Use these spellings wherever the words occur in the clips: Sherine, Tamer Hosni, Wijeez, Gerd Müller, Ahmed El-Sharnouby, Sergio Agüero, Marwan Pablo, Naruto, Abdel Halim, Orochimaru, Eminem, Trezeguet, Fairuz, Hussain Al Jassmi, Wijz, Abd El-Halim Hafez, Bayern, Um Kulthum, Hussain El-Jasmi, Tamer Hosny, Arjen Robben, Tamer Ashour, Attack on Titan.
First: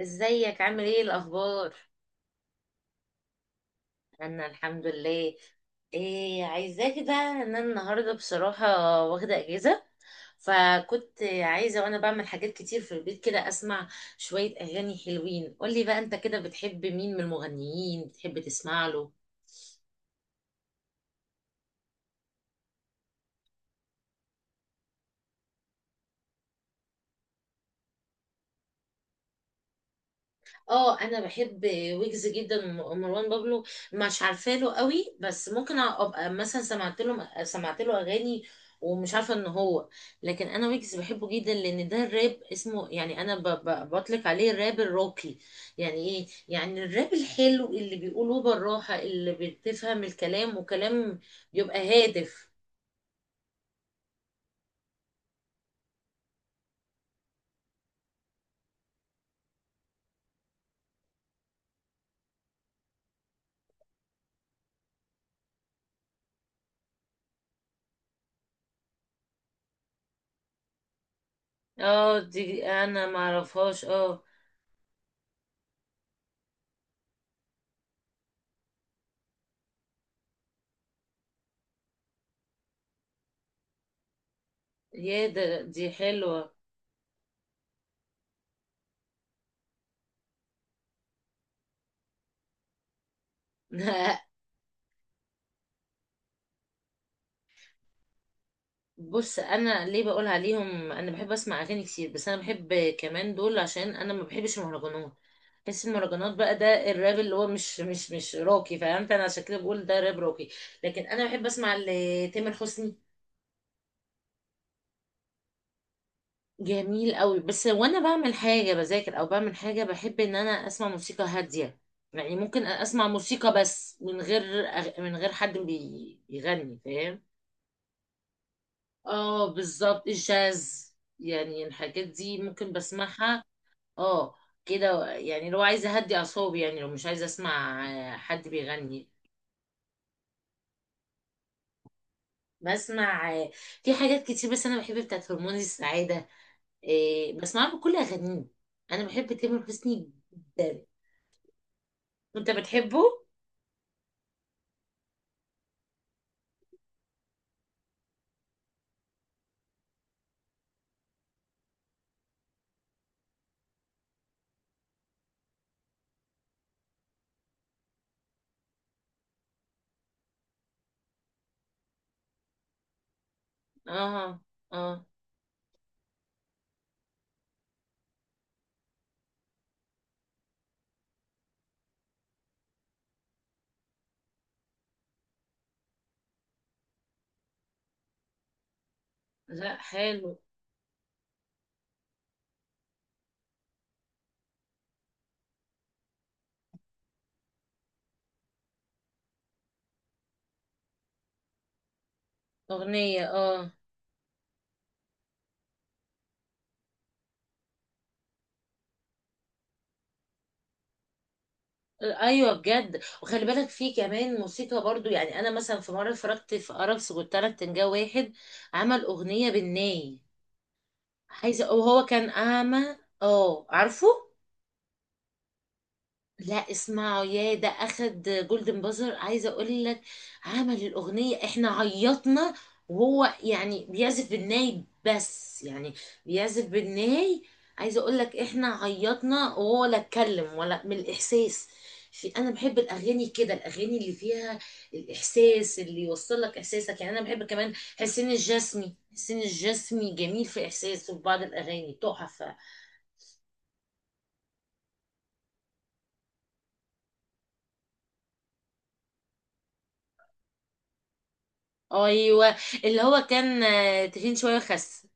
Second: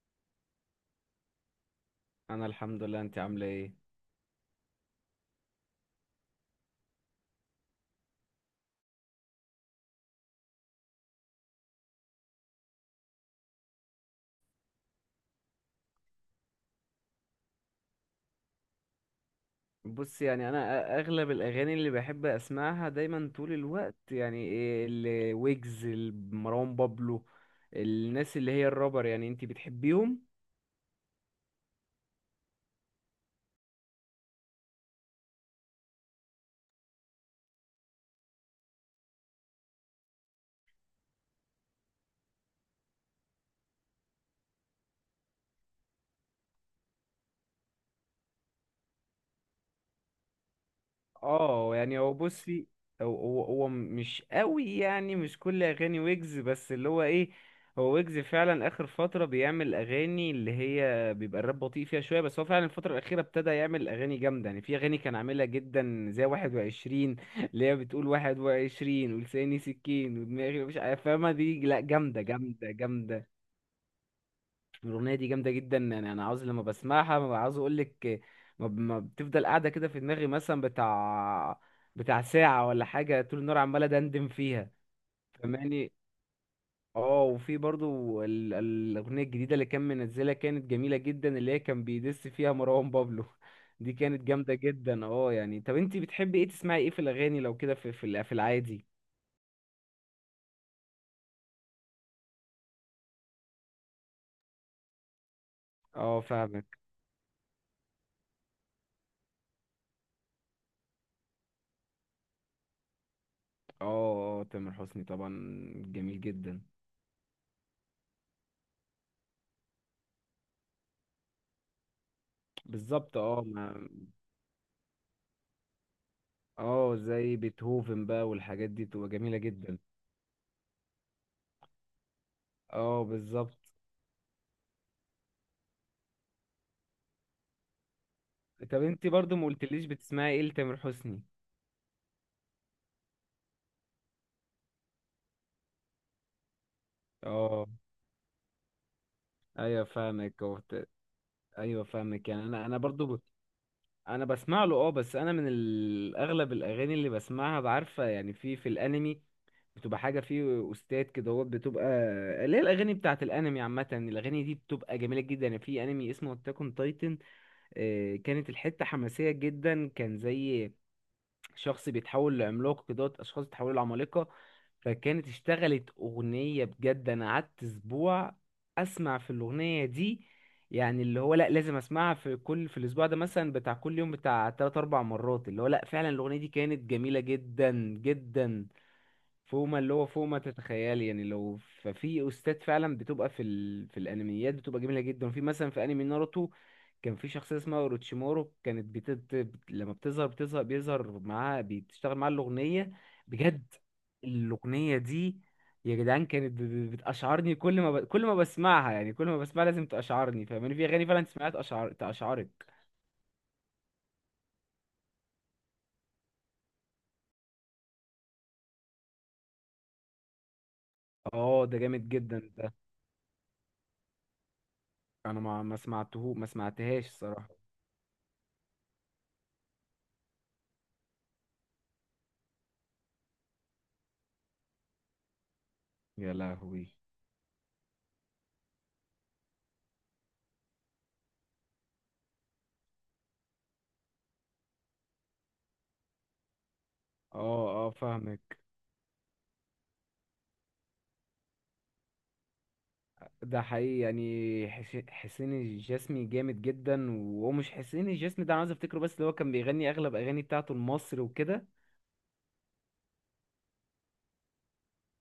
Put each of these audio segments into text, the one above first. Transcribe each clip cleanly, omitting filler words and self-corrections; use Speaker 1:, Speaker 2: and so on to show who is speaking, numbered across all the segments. Speaker 1: ازيك؟ عامل ايه؟ الاخبار؟
Speaker 2: انا الحمد لله، انت عامله ايه؟
Speaker 1: انا الحمد لله. إيه عايزاك ده؟ ان انا النهارده بصراحه واخده اجازه. فكنت عايزه وانا بعمل حاجات كتير في البيت كده اسمع شويه اغاني حلوين. قولي بقى، انت كده بتحب مين من المغنيين؟ بتحب تسمع له؟
Speaker 2: بص، يعني انا اغلب الاغاني اللي بحب اسمعها دايما طول الوقت، يعني ايه الويجز، مروان بابلو، الناس اللي هي الرابر، يعني انت بتحبيهم؟
Speaker 1: اه، انا بحب ويجز جدا ومروان بابلو. مش عارفه له قوي، بس ممكن ابقى مثلا سمعت له اغاني. ومش عارفه ان هو، لكن انا ويجز بحبه جدا لان ده الراب اسمه، يعني انا بطلق عليه الراب الراقي. يعني ايه؟ يعني الراب الحلو اللي بيقولوه بالراحه اللي بتفهم الكلام وكلام.
Speaker 2: اه
Speaker 1: يبقى
Speaker 2: يعني هو،
Speaker 1: هادف.
Speaker 2: بصي، هو مش قوي، يعني مش كل اغاني ويجز، بس اللي هو ايه، هو ويجز فعلا اخر فتره بيعمل اغاني اللي هي بيبقى الراب بطيء فيها شويه، بس هو فعلا الفتره الاخيره ابتدى يعمل اغاني جامده، يعني في اغاني كان عاملها جدا زي 21، اللي هي بتقول 21 ولساني سكين ودماغي مش عارف- فاهمه دي؟ لا،
Speaker 1: اه،
Speaker 2: جامده
Speaker 1: دي
Speaker 2: جامده
Speaker 1: انا
Speaker 2: جامده.
Speaker 1: معرفهاش، اه.
Speaker 2: الأغنية دي جامدة جدا، يعني أنا عاوز لما بسمعها ما عاوز أقولك، ما بتفضل قاعدة كده في دماغي، مثلا بتاع ساعة ولا حاجة، طول النهار عمال أدندن فيها،
Speaker 1: يا ده دي
Speaker 2: فماني.
Speaker 1: حلوه.
Speaker 2: اه، وفي برضو الأغنية الجديدة اللي كان منزلها كانت جميلة جدا، اللي هي كان بيدس فيها مروان بابلو دي كانت جامدة جدا. اه يعني، طب انتي بتحبي ايه، تسمعي ايه في الأغاني لو كده، في في العادي؟
Speaker 1: بص، انا ليه بقول عليهم؟ انا بحب اسمع اغاني كتير، بس انا بحب كمان دول عشان انا ما بحبش المهرجانات. بحس
Speaker 2: اه
Speaker 1: المهرجانات بقى
Speaker 2: فاهمك.
Speaker 1: ده الراب اللي هو مش روكي، فهمت؟ انا عشان كده بقول ده راب روكي. لكن انا بحب اسمع تامر حسني.
Speaker 2: اه اه، تامر حسني طبعا، جميل جدا.
Speaker 1: جميل قوي. بس وانا بعمل حاجه بذاكر او بعمل حاجه، بحب ان انا اسمع موسيقى هاديه. يعني ممكن اسمع
Speaker 2: بالظبط، اه
Speaker 1: موسيقى،
Speaker 2: ما،
Speaker 1: بس من غير من غير حد بيغني،
Speaker 2: اه
Speaker 1: فاهم؟
Speaker 2: زي بيتهوفن بقى والحاجات دي بتبقى جميلة
Speaker 1: اه،
Speaker 2: جدا.
Speaker 1: بالظبط الجاز. يعني الحاجات دي ممكن
Speaker 2: اه
Speaker 1: بسمعها.
Speaker 2: بالظبط.
Speaker 1: اه. كده يعني، لو عايزه اهدي اعصابي، يعني لو مش عايزه اسمع حد
Speaker 2: طب انت
Speaker 1: بيغني.
Speaker 2: برضو ما قلتليش بتسمعي ايه لتامر حسني؟
Speaker 1: بسمع. في حاجات كتير، بس انا بحب بتاعت هرمون السعاده.
Speaker 2: اه.
Speaker 1: بسمعها بكل اغانيه. انا بحب تامر
Speaker 2: ايوه
Speaker 1: حسني
Speaker 2: فاهمك
Speaker 1: جدا.
Speaker 2: ايوه فاهمك، يعني
Speaker 1: وانت
Speaker 2: انا برضو
Speaker 1: بتحبه؟
Speaker 2: انا بسمع له اه، بس انا من اغلب الاغاني اللي بسمعها بعارفه، يعني في في الانمي بتبقى حاجه، فيه استاذ كده هو بتبقى، اللي هي الاغاني بتاعه الانمي عامه الاغاني دي بتبقى جميله جدا. يعني في انمي اسمه اتاك اون تايتن، كانت الحته حماسيه جدا، كان زي شخص بيتحول لعملاق كده، اشخاص بيتحولوا لعمالقه.
Speaker 1: اه، اه.
Speaker 2: فكانت اشتغلت اغنيه، بجد انا قعدت اسبوع اسمع في الاغنيه دي، يعني اللي هو لا لازم اسمعها في كل في الاسبوع ده، مثلا بتاع كل يوم بتاع 3 4 مرات، اللي هو لا، فعلا الاغنيه دي كانت جميله جدا جدا، فوق ما
Speaker 1: لا
Speaker 2: اللي هو فوق ما
Speaker 1: حلو.
Speaker 2: تتخيلي. يعني لو ففي استاذ فعلا بتبقى في في الانميات بتبقى جميله جدا. وفي مثلا في انمي ناروتو، كان في شخصيه اسمها اوروتشيمورو، كانت لما بتظهر بتظهر بيظهر معاها، بتشتغل معاها الاغنيه،
Speaker 1: اغنيه،
Speaker 2: بجد
Speaker 1: اه.
Speaker 2: الاغنيه دي يا جدعان، كانت بتأشعرني كل ما كل ما بسمعها، يعني كل ما بسمعها لازم تأشعرني، فاهماني؟ في اغاني فعلا سمعت تأشعرك.
Speaker 1: ايوه، بجد. وخلي بالك في كمان موسيقى برضو، يعني انا مثلا في مره اتفرجت في ارابس قلت لك، تنجا واحد عمل اغنيه بالناي.
Speaker 2: اه ده
Speaker 1: عايزه،
Speaker 2: جامد
Speaker 1: وهو كان
Speaker 2: جدا ده،
Speaker 1: اعمى. اه، عارفه.
Speaker 2: انا ما
Speaker 1: لا
Speaker 2: سمعتهاش
Speaker 1: اسمعوا،
Speaker 2: الصراحه،
Speaker 1: يا ده اخد جولدن بازر. عايزه اقول لك، عمل الاغنيه احنا عيطنا. وهو يعني بيعزف بالناي، بس يعني
Speaker 2: يا
Speaker 1: بيعزف
Speaker 2: لهوي.
Speaker 1: بالناي. عايزه اقول لك، احنا عيطنا وهو لا اتكلم، ولا من الاحساس. في، انا بحب الاغاني كده، الاغاني اللي فيها الاحساس اللي يوصل لك احساسك. يعني انا
Speaker 2: اه
Speaker 1: بحب كمان
Speaker 2: اه
Speaker 1: حسين
Speaker 2: فاهمك.
Speaker 1: الجسمي حسين الجسمي جميل في احساسه، في بعض الاغاني تحفه.
Speaker 2: ده حقيقي، يعني حسين الجسمي جامد جدا، وهو مش حسين الجسمي ده، انا عايز افتكره، بس اللي هو كان بيغني اغلب اغاني بتاعته لمصر وكده.
Speaker 1: ايوه، اللي هو كان تخين شويه وخس.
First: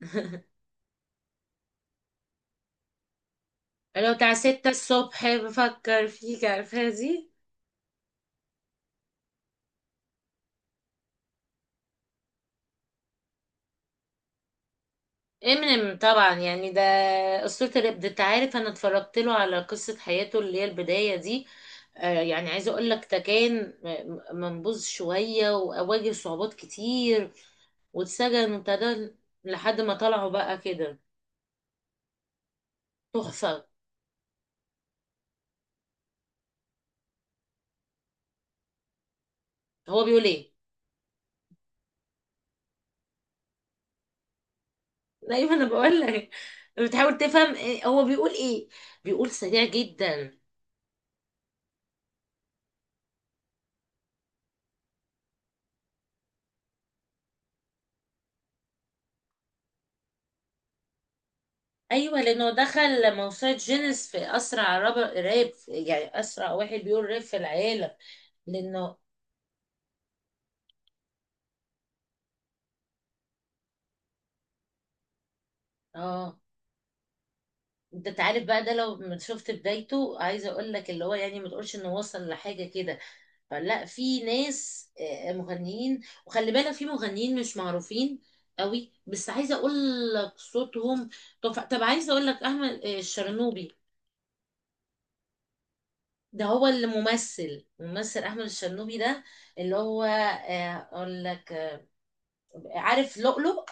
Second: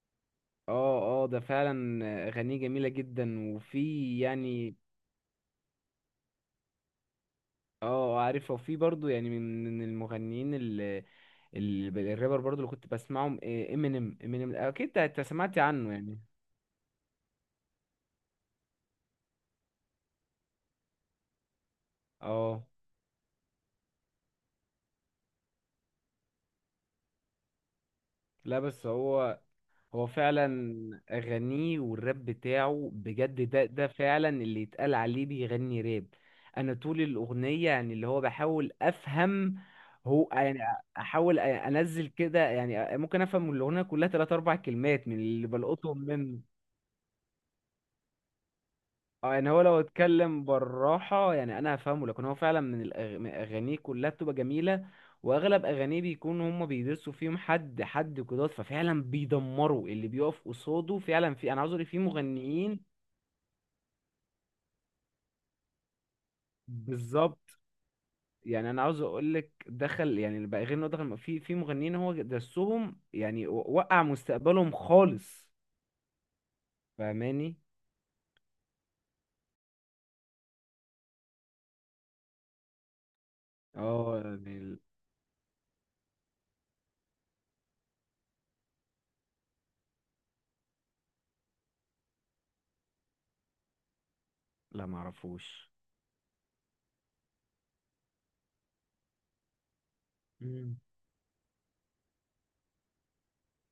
Speaker 2: اه اه، ده فعلا اغانيه جميلة جدا،
Speaker 1: لو
Speaker 2: وفي
Speaker 1: بتاع ستة
Speaker 2: يعني
Speaker 1: الصبح بفكر فيك، عارفها دي؟
Speaker 2: اه عارف. وفي برضو، يعني من المغنيين اللي الرابر برضو اللي كنت بسمعهم، امينيم، امينيم اكيد انت سمعت عنه،
Speaker 1: امينيم
Speaker 2: يعني
Speaker 1: طبعا، يعني ده أسطورة الراب. ده انت عارف، انا اتفرجت له على قصة حياته اللي هي البداية دي. يعني
Speaker 2: اه.
Speaker 1: عايزة اقول لك ده كان منبوذ شوية وأواجه صعوبات كتير، واتسجن
Speaker 2: لا بس
Speaker 1: وابتدى
Speaker 2: هو،
Speaker 1: لحد ما
Speaker 2: هو
Speaker 1: طلعوا
Speaker 2: فعلا
Speaker 1: بقى كده.
Speaker 2: أغانيه والراب بتاعه بجد ده
Speaker 1: تحفة.
Speaker 2: ده فعلا اللي يتقال عليه بيغني راب. أنا طول الأغنية، يعني اللي هو بحاول أفهم
Speaker 1: هو بيقول
Speaker 2: هو
Speaker 1: ايه؟
Speaker 2: يعني، أنزل كده، يعني ممكن أفهم الأغنية كلها تلات أربع كلمات من اللي
Speaker 1: دايما انا
Speaker 2: بلقطهم
Speaker 1: بقول لك،
Speaker 2: منه.
Speaker 1: بتحاول تفهم هو بيقول ايه؟ بيقول
Speaker 2: اه يعني هو
Speaker 1: سريع
Speaker 2: لو
Speaker 1: جدا.
Speaker 2: اتكلم بالراحة يعني انا هفهمه، لكن هو فعلا من من اغانيه كلها بتبقى جميلة. واغلب اغانيه بيكون هما بيدرسوا فيهم حد قدرات، ففعلا بيدمروا اللي بيقف قصاده، فعلا في انا عاوز اقول في
Speaker 1: ايوه، لانه
Speaker 2: مغنيين.
Speaker 1: دخل موسوعه جينيس في اسرع راب، يعني اسرع واحد بيقول راب في
Speaker 2: بالظبط،
Speaker 1: العالم.
Speaker 2: يعني انا
Speaker 1: لانه،
Speaker 2: عاوز اقول لك دخل، يعني بقى غير انه دخل في في مغنيين هو درسهم، يعني وقع مستقبلهم خالص،
Speaker 1: اه.
Speaker 2: فاهماني؟
Speaker 1: انت تعرف بقى ده لو شفت بدايته، عايزه اقول لك اللي هو يعني ما تقولش انه وصل لحاجه كده. فلا،
Speaker 2: اه
Speaker 1: في
Speaker 2: يعني.
Speaker 1: ناس مغنيين، وخلي بالك في مغنيين مش معروفين قوي. بس عايزه اقول لك صوتهم. طب عايزه اقول لك احمد الشرنوبي.
Speaker 2: لا معرفوش.
Speaker 1: ده هو اللي ممثل احمد الشرنوبي، ده اللي هو
Speaker 2: مم.
Speaker 1: اقول لك، عارف لؤلؤ؟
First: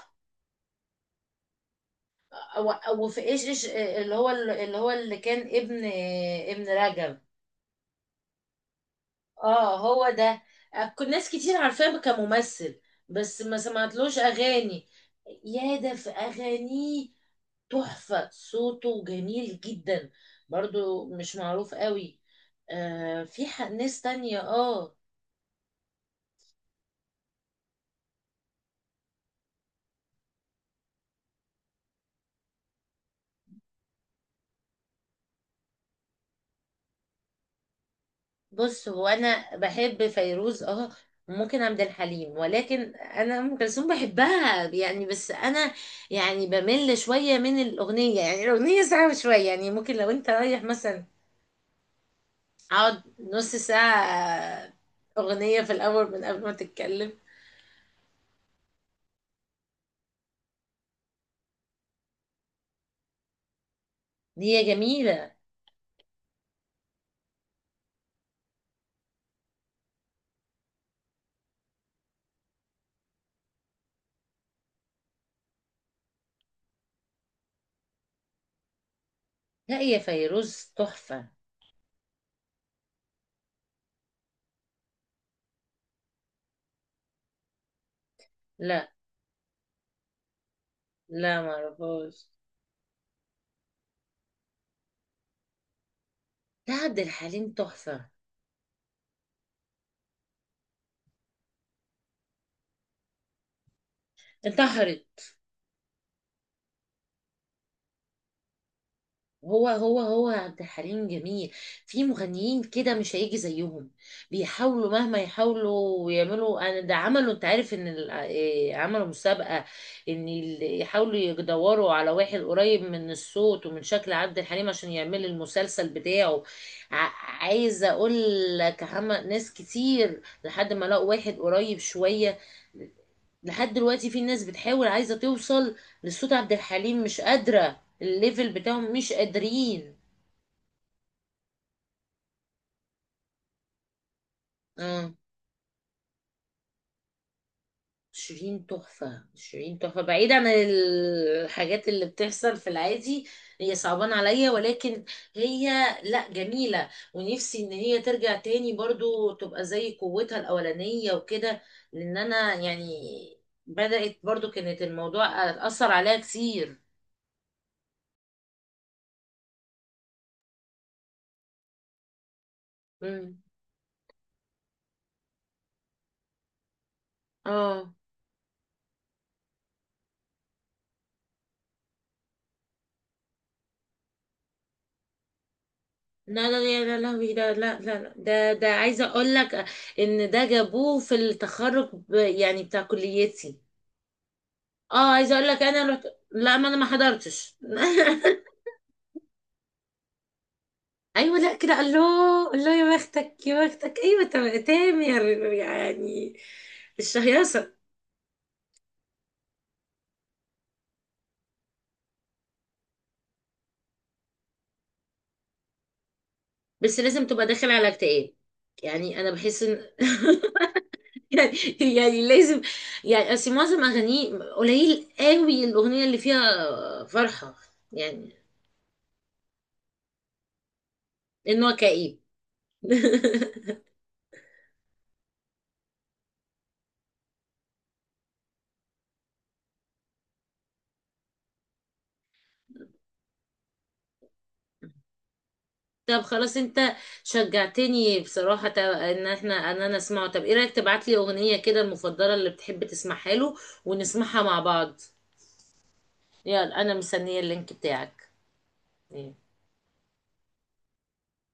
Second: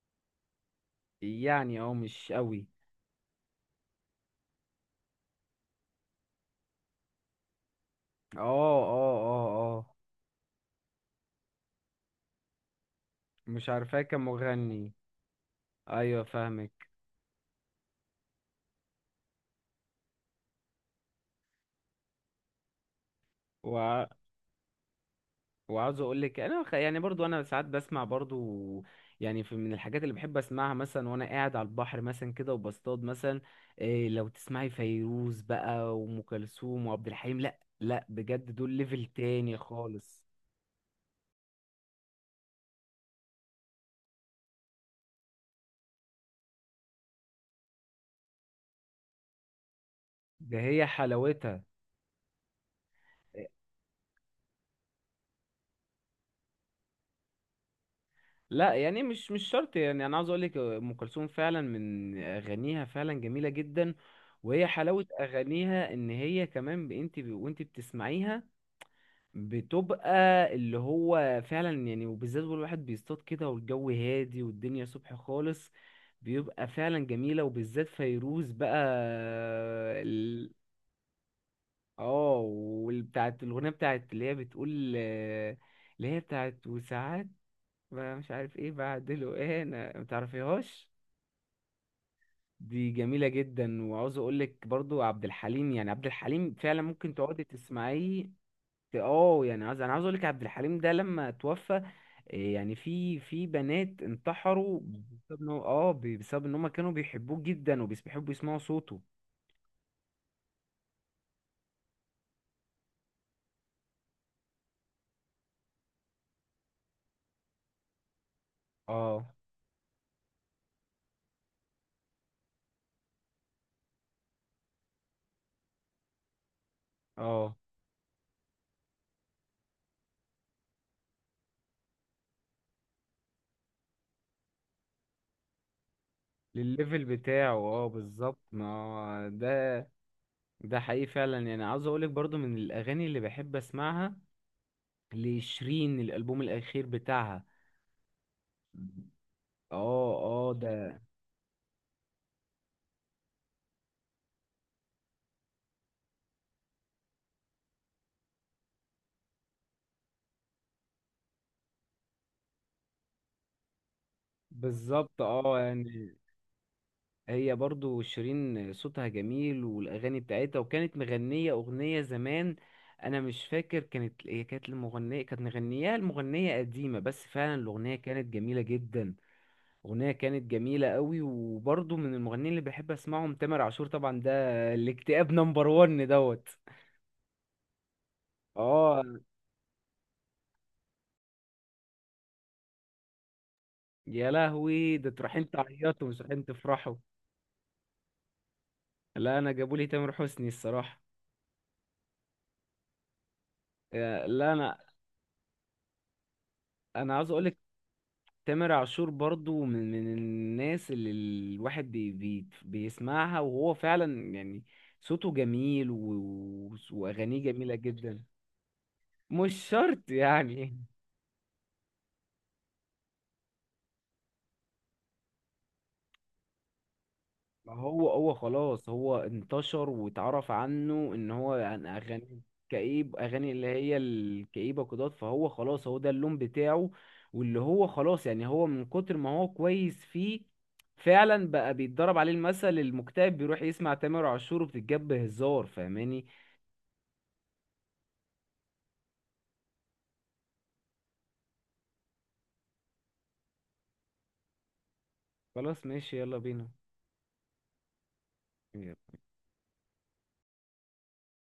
Speaker 2: يعني اه مش قوي.
Speaker 1: او في ايش اللي هو اللي كان ابن ابن رجب.
Speaker 2: اه اه اه.
Speaker 1: اه،
Speaker 2: اه
Speaker 1: هو ده. كل ناس كتير عارفاه كممثل، بس ما
Speaker 2: مش عارفاه
Speaker 1: سمعتلوش اغاني.
Speaker 2: كمغني.
Speaker 1: يا ده في
Speaker 2: ايوه فاهمك
Speaker 1: اغانيه تحفة، صوته جميل جدا. برضو مش معروف قوي. في ناس
Speaker 2: وع...
Speaker 1: تانية، اه.
Speaker 2: وعاوز اقول لك، انا يعني برضو انا ساعات بسمع برضو، يعني في من الحاجات اللي بحب اسمعها مثلا وانا قاعد على البحر مثلا كده وبصطاد مثلا، إيه لو تسمعي فيروز بقى وام كلثوم وعبد الحليم، لا لا بجد دول
Speaker 1: بص، هو
Speaker 2: ليفل
Speaker 1: انا
Speaker 2: تاني
Speaker 1: بحب
Speaker 2: خالص،
Speaker 1: فيروز، اه. وممكن عبد الحليم، ولكن انا ام كلثوم بحبها يعني، بس انا يعني بمل شويه من الاغنيه، يعني الاغنيه ساعه شويه، يعني ممكن لو انت
Speaker 2: ده
Speaker 1: رايح
Speaker 2: هي
Speaker 1: مثلا
Speaker 2: حلاوتها.
Speaker 1: اقعد نص ساعه اغنيه في الاول من قبل ما تتكلم.
Speaker 2: لا يعني مش شرط، يعني انا عاوز اقول لك ام كلثوم فعلا من اغانيها فعلا جميله جدا.
Speaker 1: هي
Speaker 2: وهي حلاوه
Speaker 1: جميله.
Speaker 2: اغانيها ان هي كمان وانت بتسمعيها بتبقى اللي هو فعلا يعني، وبالذات والواحد بيصطاد كده والجو هادي والدنيا صبح خالص، بيبقى فعلا جميله. وبالذات فيروز بقى
Speaker 1: لا، هي فيروز تحفه.
Speaker 2: اه، والبتاعت الاغنيه بتاعت اللي هي بتقول اللي هي بتاعت وساعات بقى مش عارف ايه
Speaker 1: لا،
Speaker 2: بعدله ايه، انا ما تعرفيهاش،
Speaker 1: لا ما اعرفهاش.
Speaker 2: دي جميلة جدا. وعاوز اقول لك برضو عبد الحليم، يعني عبد الحليم
Speaker 1: لا،
Speaker 2: فعلا
Speaker 1: عبد
Speaker 2: ممكن تقعدي
Speaker 1: الحليم تحفه.
Speaker 2: تسمعيه. اه يعني، عاوز اقول لك عبد الحليم ده لما توفى، إيه يعني في في بنات انتحروا
Speaker 1: انتحر؟
Speaker 2: بسبب ان هو، اه بسبب ان هم كانوا بيحبوه جدا وبيحبوا يسمعوا صوته.
Speaker 1: هو عبد الحليم جميل. في مغنيين كده مش هيجي زيهم. بيحاولوا مهما يحاولوا ويعملوا، انا ده عملوا، انت عارف ان ال- إيه، عملوا
Speaker 2: اه
Speaker 1: مسابقة ان يحاولوا يدوروا على واحد قريب من الصوت ومن شكل عبد الحليم عشان يعمل المسلسل بتاعه. ع-
Speaker 2: اه،
Speaker 1: عايزة اقول لك عمل ناس كتير لحد ما لقوا واحد قريب شوية. لحد دلوقتي في ناس بتحاول عايزة توصل لصوت عبد الحليم
Speaker 2: للليفل
Speaker 1: مش
Speaker 2: بتاعه،
Speaker 1: قادرة،
Speaker 2: اه بالظبط،
Speaker 1: الليفل
Speaker 2: ما
Speaker 1: بتاعهم مش
Speaker 2: هو ده،
Speaker 1: قادرين.
Speaker 2: ده حقيقي فعلا. يعني عاوز اقول لك برضو من الاغاني اللي بحب اسمعها
Speaker 1: اه،
Speaker 2: لشيرين، الالبوم الاخير بتاعها.
Speaker 1: شيرين تحفة، شيرين تحفة،
Speaker 2: اه
Speaker 1: بعيد عن
Speaker 2: اه ده
Speaker 1: الحاجات اللي بتحصل في العادي. هي صعبان عليا، ولكن هي، لا جميلة، ونفسي ان هي ترجع تاني برضو تبقى زي قوتها الاولانية وكده. لان انا يعني بدأت برضو كانت
Speaker 2: بالظبط.
Speaker 1: الموضوع
Speaker 2: اه
Speaker 1: اثر عليها
Speaker 2: يعني،
Speaker 1: كتير.
Speaker 2: هي برضو شيرين صوتها جميل والاغاني بتاعتها، وكانت مغنيه اغنيه زمان، انا
Speaker 1: مم.
Speaker 2: مش فاكر كانت هي كانت المغنيه كانت مغنياها المغنيه قديمه، بس فعلا
Speaker 1: اه،
Speaker 2: الاغنيه كانت جميله جدا، اغنيه كانت جميله قوي. وبرضو من المغنيين اللي بحب اسمعهم تامر عاشور طبعا، ده الاكتئاب نمبر 1 دوت.
Speaker 1: لا، لا، يا لا لهوي ده، لا، لا، لا، ده
Speaker 2: اه،
Speaker 1: عايزه اقول لك ان ده جابوه في التخرج يعني بتاع كليتي.
Speaker 2: يا لهوي ده،
Speaker 1: اه، عايزه اقول
Speaker 2: تروحين
Speaker 1: لك انا رحت.
Speaker 2: تعيطوا مش رايحين
Speaker 1: لا، ما انا ما
Speaker 2: تفرحوا.
Speaker 1: حضرتش.
Speaker 2: لا انا جابوا لي تامر حسني الصراحه.
Speaker 1: ايوه، لا كده الله الله يا بختك يا بختك، ايوه
Speaker 2: آه، لا انا
Speaker 1: تامر يعني
Speaker 2: انا عاوز اقول لك
Speaker 1: الشهيصه.
Speaker 2: تامر عاشور برضو من الناس اللي الواحد بي بي بيسمعها، وهو فعلا يعني صوته جميل
Speaker 1: بس لازم
Speaker 2: واغانيه
Speaker 1: تبقى داخل
Speaker 2: جميله
Speaker 1: على
Speaker 2: جدا.
Speaker 1: اكتئاب. يعني انا بحس
Speaker 2: مش
Speaker 1: ان
Speaker 2: شرط، يعني
Speaker 1: يعني، يعني لازم، يعني اصل معظم اغانيه، قليل قوي الاغنيه اللي فيها فرحه.
Speaker 2: ما هو
Speaker 1: يعني
Speaker 2: هو خلاص، هو انتشر واتعرف عنه ان هو
Speaker 1: ان هو
Speaker 2: يعني
Speaker 1: كئيب.
Speaker 2: اغاني كئيب، اغاني اللي هي الكئيبه كده، فهو خلاص هو ده اللون بتاعه، واللي هو خلاص يعني هو من كتر ما هو كويس فيه فعلا بقى بيتضرب عليه المثل، المكتئب بيروح يسمع تامر عاشور وبتتجاب هزار،
Speaker 1: طب
Speaker 2: فاهماني؟
Speaker 1: خلاص، انت شجعتني بصراحة ان احنا ان انا اسمعه. طب ايه رأيك تبعتلي اغنية كده المفضلة اللي بتحب تسمعها له ونسمعها مع بعض؟
Speaker 2: خلاص ماشي، يلا بينا.
Speaker 1: يلا، انا مستنية اللينك بتاعك.